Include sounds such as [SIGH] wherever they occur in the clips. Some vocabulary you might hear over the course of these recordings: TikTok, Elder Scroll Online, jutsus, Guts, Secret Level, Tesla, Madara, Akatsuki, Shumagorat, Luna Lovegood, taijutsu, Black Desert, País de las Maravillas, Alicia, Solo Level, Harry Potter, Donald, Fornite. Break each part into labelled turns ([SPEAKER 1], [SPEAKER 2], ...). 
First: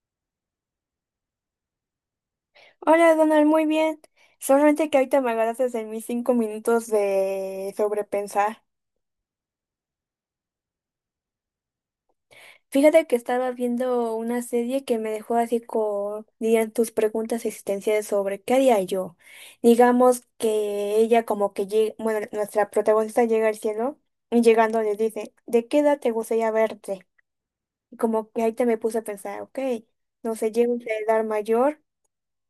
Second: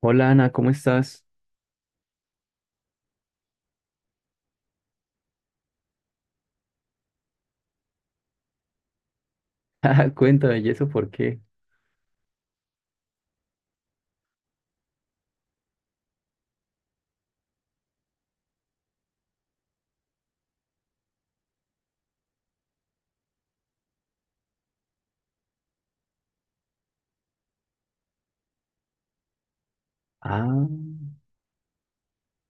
[SPEAKER 1] Hola Ana, ¿cómo estás? [LAUGHS]
[SPEAKER 2] Hola Donald, muy bien. Solamente que ahorita me agarraste en mis 5 minutos de sobrepensar.
[SPEAKER 1] Ah, cuéntame, ¿y eso por qué?
[SPEAKER 2] Fíjate que estaba viendo una serie que me dejó así con, dirían, tus preguntas existenciales sobre qué haría yo. Digamos que ella como que llega, bueno, nuestra protagonista llega al cielo y llegando le dice, ¿de qué edad te gustaría verte? Y como que ahí te me puse a pensar, ok, no sé,
[SPEAKER 1] Ah,
[SPEAKER 2] llego a una edad mayor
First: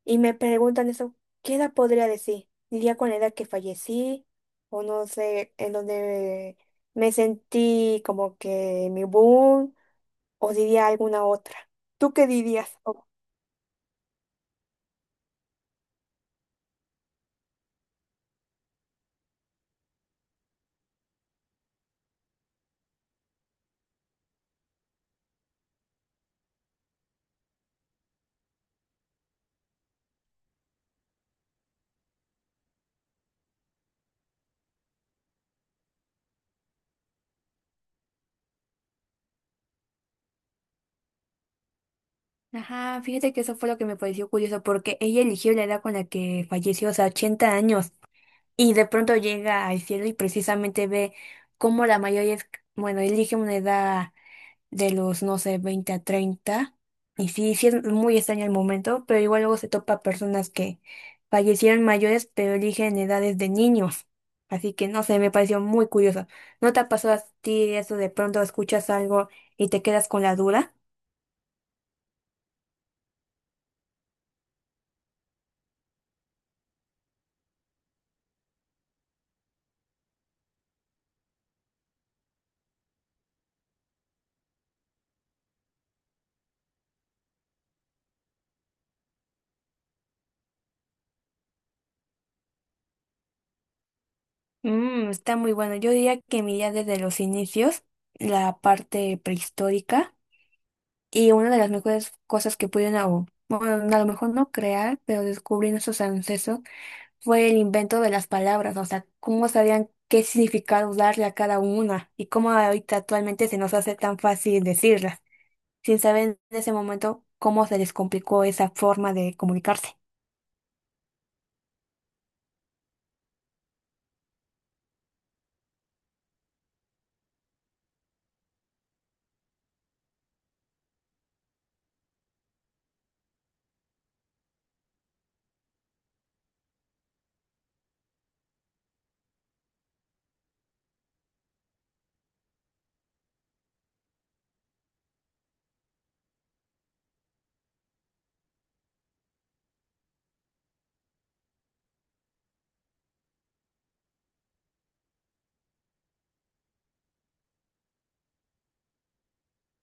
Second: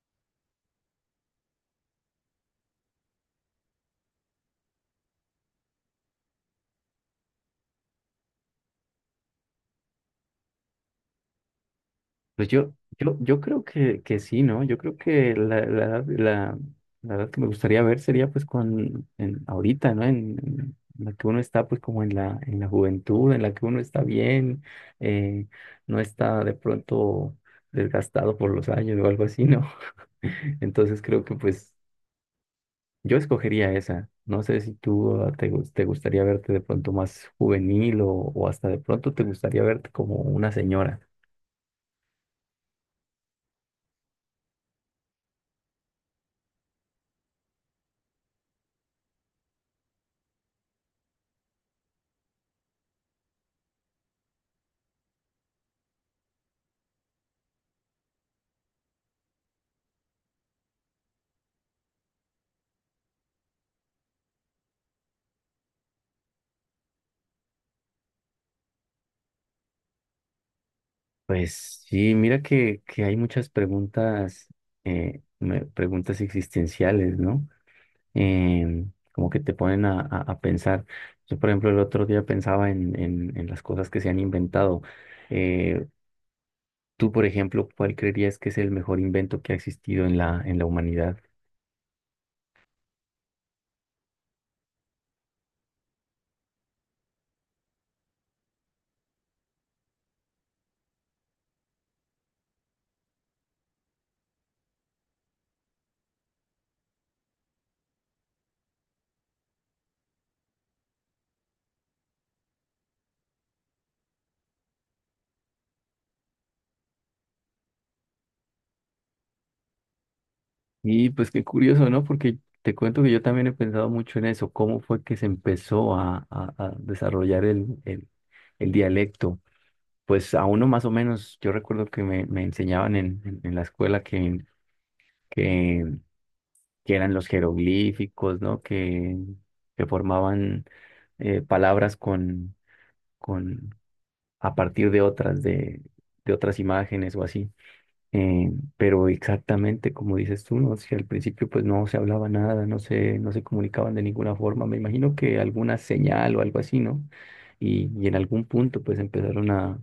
[SPEAKER 2] y me preguntan eso, ¿qué edad podría decir? ¿Diría con la edad que fallecí? O no sé, en donde me sentí como que mi boom, o diría alguna otra. ¿Tú qué
[SPEAKER 1] pues yo,
[SPEAKER 2] dirías? Oh.
[SPEAKER 1] yo creo que sí, ¿no? Yo creo que la edad que me gustaría ver sería pues ahorita, ¿no? En la que uno está pues como en en la juventud, en la que uno está bien, eh, no está de pronto desgastado por los años o algo así, ¿no? [LAUGHS] Entonces creo que pues yo escogería esa. No sé si tú te gustaría verte de pronto más juvenil o hasta de pronto te gustaría verte como una señora.
[SPEAKER 2] Ajá, fíjate que eso fue lo que me pareció curioso, porque ella eligió la edad con la que falleció, o sea, 80 años, y de pronto llega al cielo y precisamente ve cómo la mayoría es, bueno, elige una edad de los, no sé, 20 a 30. Y sí, sí es muy extraño el momento, pero igual luego se topa personas que fallecieron mayores, pero eligen edades de niños. Así que no sé, me pareció muy curioso. ¿No te ha pasado a ti eso de pronto escuchas algo y te quedas con la duda?
[SPEAKER 1] Pues sí, mira que hay muchas preguntas, preguntas existenciales, ¿no? Eh, Como que te a pensar. Yo, por ejemplo, el otro día pensaba en las cosas que se han inventado. Eh, Tú, por ejemplo, ¿cuál creerías que es el mejor invento que ha existido en en la humanidad?
[SPEAKER 2] Mm, está muy bueno. Yo diría que mi idea desde los inicios, la parte prehistórica, y una de las mejores cosas que pudieron, o, bueno, a lo mejor no crear, pero descubrir nuestros ancestros fue el invento de las palabras, o sea, cómo sabían qué significado darle a cada una y cómo ahorita actualmente se nos hace tan fácil decirlas, sin saber en ese momento cómo se les complicó esa forma de comunicarse.
[SPEAKER 1] Y pues qué curioso, ¿no? Porque te cuento que yo también he pensado mucho en eso, cómo fue que se empezó a desarrollar el dialecto. Pues a uno más o menos, yo recuerdo que me enseñaban en la escuela que, que eran los jeroglíficos, ¿no? Que formaban palabras con, a partir de de, otras imágenes o así. Eh, pero exactamente como dices tú, ¿no? Si al principio pues no se hablaba nada, no se comunicaban de ninguna forma, me imagino que alguna señal o algo así, ¿no? Y en algún punto pues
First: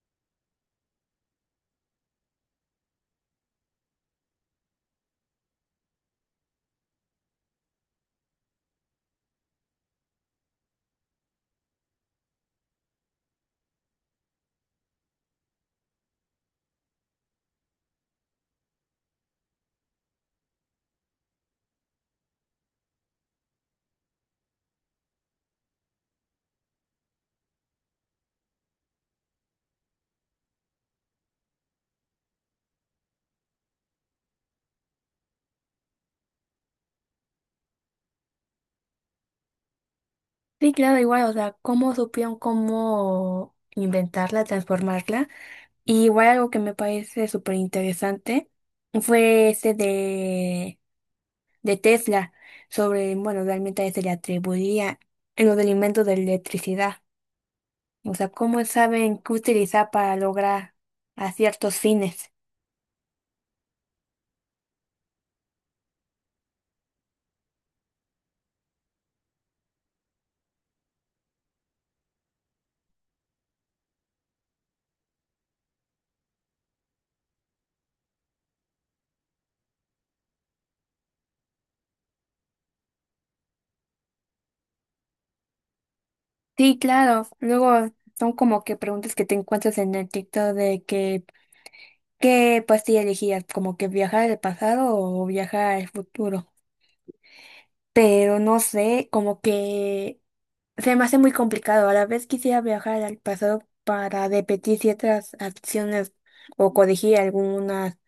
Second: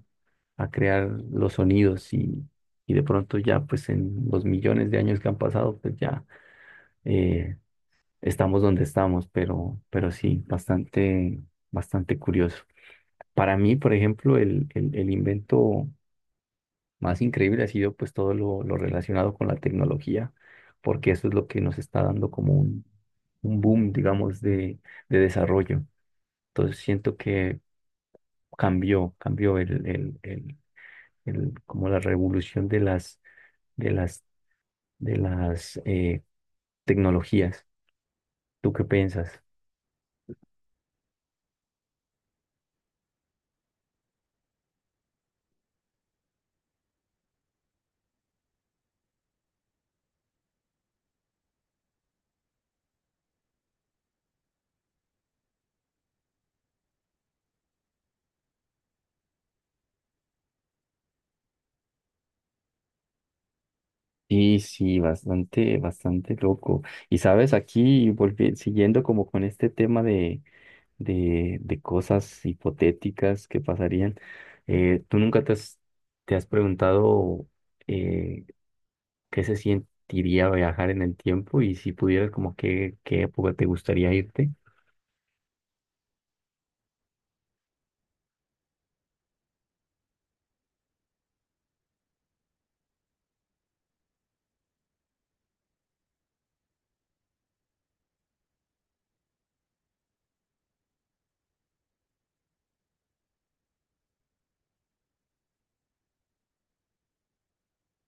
[SPEAKER 1] a crear los sonidos y de pronto ya pues en los millones de años que han pasado pues ya eh, estamos donde estamos, pero sí, bastante, bastante curioso. Para mí, por ejemplo, el invento más increíble ha sido pues todo lo relacionado con la tecnología, porque eso es lo que nos está dando como un boom, digamos, de desarrollo. Entonces siento que cambió como la revolución de las, de las, de las tecnologías. ¿Tú qué piensas?
[SPEAKER 2] Sí, claro, igual, o sea, cómo supieron cómo inventarla, transformarla. Y igual algo que me parece súper interesante fue ese de Tesla, sobre, bueno, realmente a él se le atribuía en lo del invento de la electricidad. O sea, ¿cómo saben qué utilizar para lograr a ciertos fines?
[SPEAKER 1] Sí, sí, bastante, bastante loco. Y sabes, aquí siguiendo como con este tema de de cosas hipotéticas que pasarían. ¿Tú nunca te has preguntado eh, qué se sentiría viajar en el tiempo y si pudieras, como qué época te gustaría irte?
[SPEAKER 2] Sí, claro. Luego son como que preguntas que te encuentras en el TikTok de que, ¿qué pastilla elegías? Como que viajar al pasado o viajar al futuro. Pero no sé, como que se me hace muy complicado. A la vez quisiera viajar al pasado para repetir ciertas acciones o corregir algunas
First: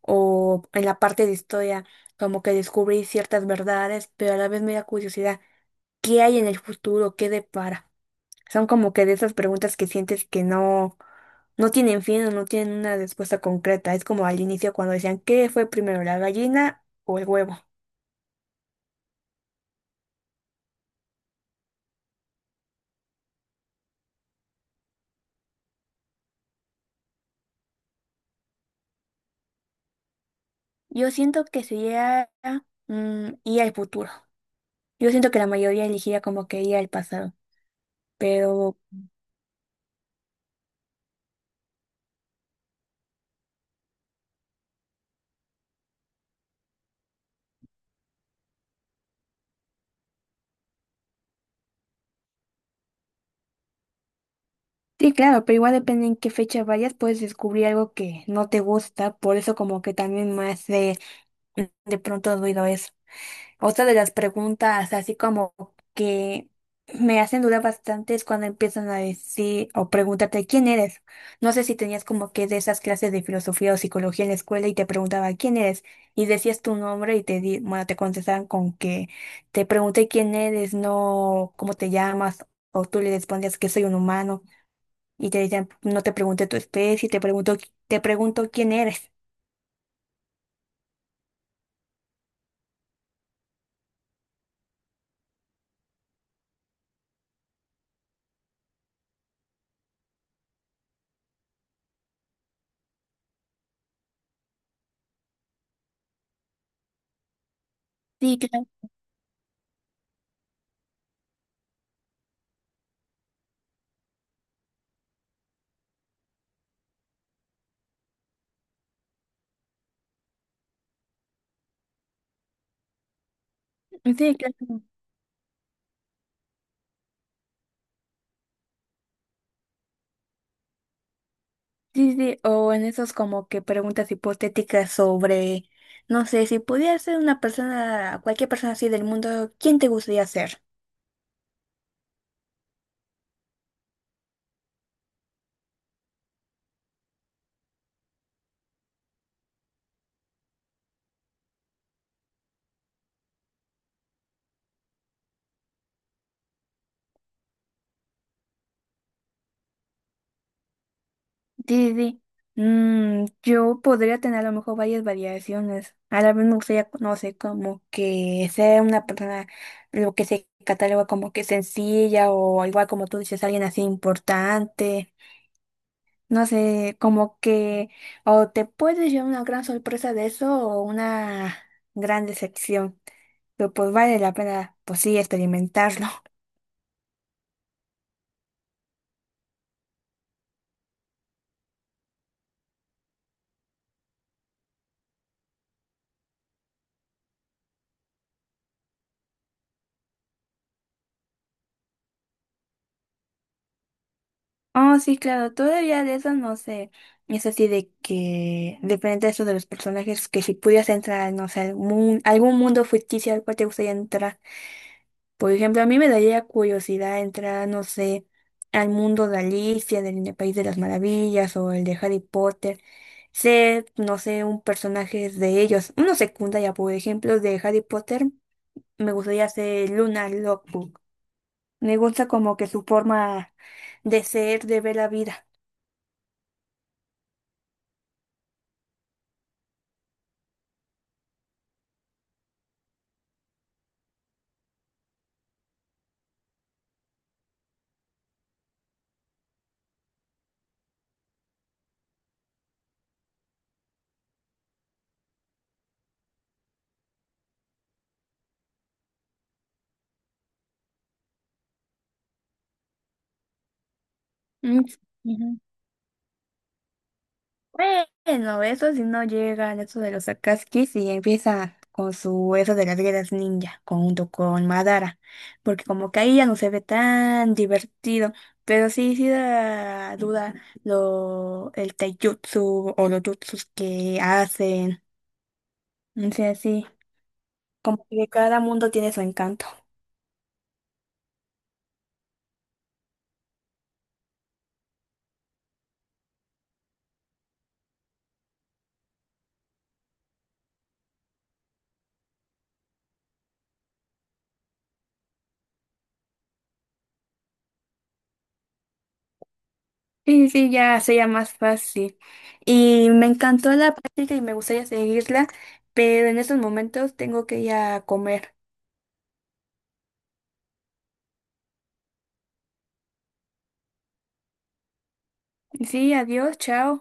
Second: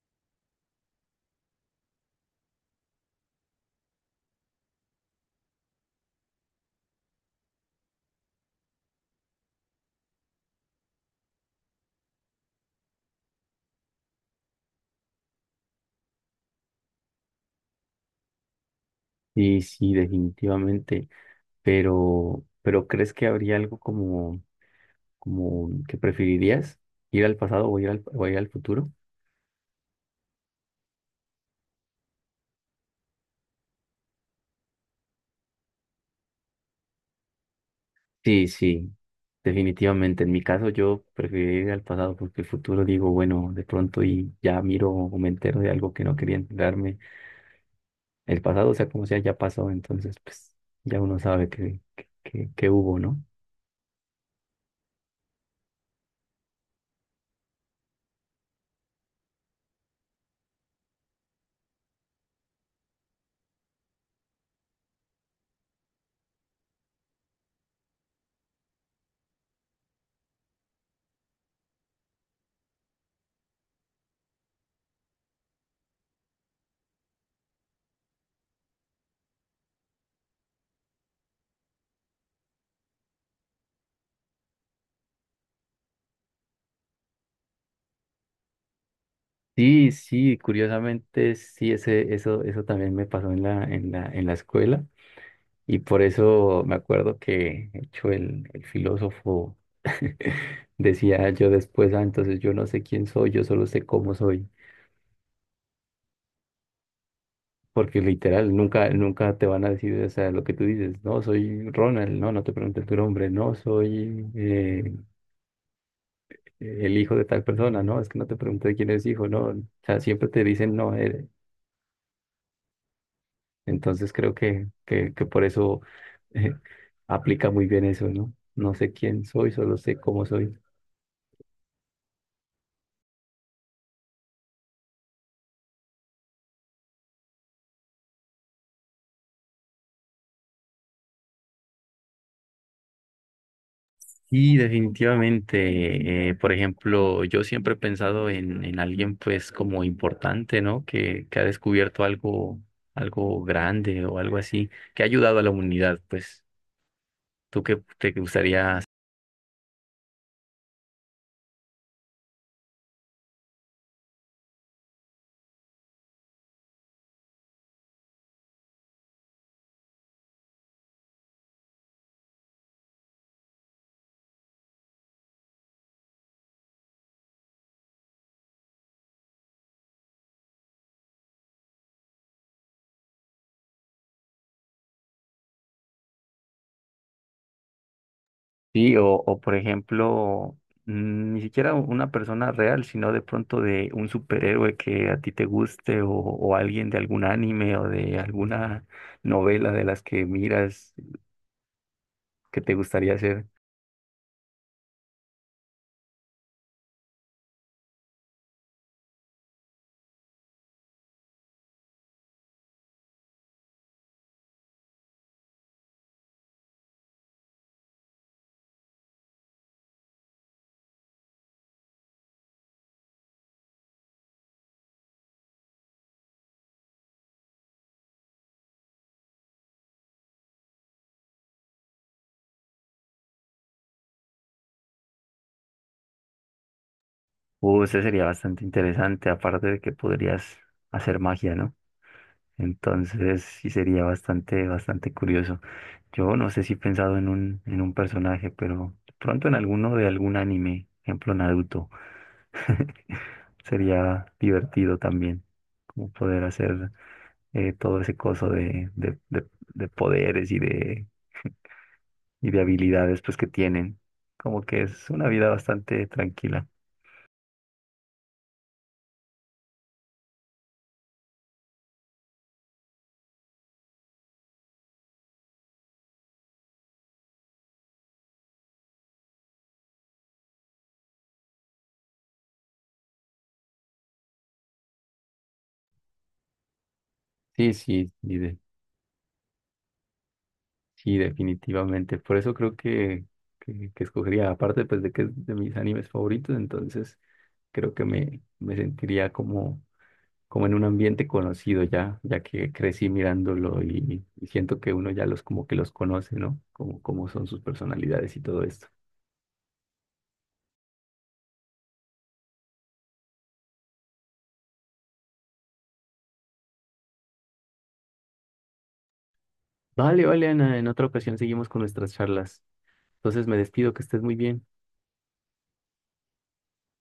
[SPEAKER 2] o en la parte de historia como que descubrir ciertas verdades, pero a la vez me da curiosidad. ¿Qué hay en el futuro? ¿Qué depara? Son como que de esas preguntas que sientes que no tienen fin o no tienen una respuesta concreta. Es como al inicio cuando decían, ¿qué fue primero, la gallina o el huevo?
[SPEAKER 1] Sí, sí, definitivamente, pero ¿crees que habría algo como, como que preferirías ir al pasado o ir al futuro?
[SPEAKER 2] Yo siento que sería mm, ir al futuro. Yo siento que la mayoría elegiría como que ir al pasado.
[SPEAKER 1] Sí,
[SPEAKER 2] Pero
[SPEAKER 1] sí, definitivamente. En mi caso yo prefiero ir al pasado porque el futuro digo, bueno, de pronto y ya miro o me entero de algo que no quería enterarme. El pasado, o sea, como sea, ya pasó, entonces pues ya uno sabe que hubo, ¿no?
[SPEAKER 2] sí, claro, pero igual depende en qué fecha vayas, puedes descubrir algo que no te gusta. Por eso como que también me hace de pronto ruido eso. Otra de las preguntas, así como que me hacen dudar bastante, es cuando empiezan a decir o pregúntate quién eres. No sé si tenías como que de esas clases de filosofía o psicología en la escuela y te preguntaba quién eres y decías tu nombre y te di, bueno, te contestaban con que te pregunté quién eres, no cómo te llamas o tú le respondías que soy un humano y te decían no te pregunté tu especie, te pregunto quién eres.
[SPEAKER 1] Sí, sí, curiosamente sí, eso también me pasó en en la escuela y por eso me acuerdo que, de hecho, el filósofo [LAUGHS] decía yo después, ah, entonces yo no sé quién soy, yo solo sé cómo soy. Porque
[SPEAKER 2] Sí,
[SPEAKER 1] literal,
[SPEAKER 2] claro.
[SPEAKER 1] nunca, nunca te van a decir, o sea, lo que tú dices, no, soy Ronald, no, no te preguntes tu nombre, no, soy el hijo de tal persona, no, es que no te pregunté quién es hijo, no, o sea, siempre te dicen no eres. Entonces creo
[SPEAKER 2] Sí, claro.
[SPEAKER 1] que por eso eh, aplica muy bien eso, ¿no? No sé quién soy, solo sé cómo soy.
[SPEAKER 2] Sí, sí, o en esos como que preguntas hipotéticas sobre, no sé, si pudieras ser una persona, cualquier persona así del mundo, ¿quién te gustaría ser?
[SPEAKER 1] Y definitivamente, por ejemplo, yo siempre he pensado en alguien pues como importante, ¿no? Que ha descubierto algo, algo grande o algo así, que ha ayudado a la humanidad, pues, ¿tú qué te gustaría?
[SPEAKER 2] Sí, sí. Mm, yo podría tener a lo mejor varias variaciones. A la vez me gustaría, no sé, como que ser una persona, lo que se cataloga como que sencilla o igual como tú dices, alguien así importante. No sé, como que o te puedes llevar una gran sorpresa de eso o una gran decepción. Pero pues vale la pena, pues sí, experimentarlo. [LAUGHS]
[SPEAKER 1] Sí, o por ejemplo, mm, ni siquiera una persona real, sino de pronto de un superhéroe que a ti te guste o alguien de algún anime o de alguna novela de las que miras que te gustaría hacer.
[SPEAKER 2] Oh, sí, claro, todavía de eso no sé. Es así de que depende de eso de los personajes, que si pudieras entrar, no sé, algún mundo ficticio al cual te gustaría entrar. Por ejemplo, a mí me daría curiosidad entrar, no sé, al mundo de Alicia, del País de las Maravillas o el de Harry Potter. Ser, no sé, un personaje de ellos. Uno secundaria, por ejemplo, de Harry Potter, me gustaría ser Luna Lovegood. Me gusta como que su forma de ser, de ver la vida.
[SPEAKER 1] Ese sería bastante interesante, aparte de que podrías hacer magia, ¿no? Entonces sí sería bastante, bastante curioso. Yo no sé si he pensado en un personaje, pero de pronto en alguno de algún anime, ejemplo Naruto, [LAUGHS] sería divertido también, como poder hacer todo ese coso de poderes y y de habilidades pues que tienen. Como que
[SPEAKER 2] Mm,
[SPEAKER 1] es una vida
[SPEAKER 2] ujú.
[SPEAKER 1] bastante tranquila.
[SPEAKER 2] Bueno, eso si no llega al eso de los Akatsuki y empieza con su eso de las guerras ninja, junto con Madara, porque como que ahí ya no se ve tan divertido, pero sí, sí da duda lo, el taijutsu o los jutsus que hacen, o sea, sí,
[SPEAKER 1] Sí,
[SPEAKER 2] como
[SPEAKER 1] sí,
[SPEAKER 2] que cada mundo tiene su encanto.
[SPEAKER 1] sí, definitivamente. Por eso creo que escogería, aparte pues de que es de mis animes favoritos, entonces creo que me sentiría como, como en un ambiente conocido ya, ya que crecí mirándolo y siento que uno ya los como que los conoce, ¿no? Como, como son sus personalidades y todo esto.
[SPEAKER 2] Sí, sí, ya sería más fácil. Y me encantó la práctica y me gustaría seguirla, pero en estos momentos tengo que ir a comer.
[SPEAKER 1] Vale, vale, Ana, en otra ocasión seguimos con nuestras charlas. Entonces me despido, que estés muy bien.
[SPEAKER 2] Sí, adiós, chao.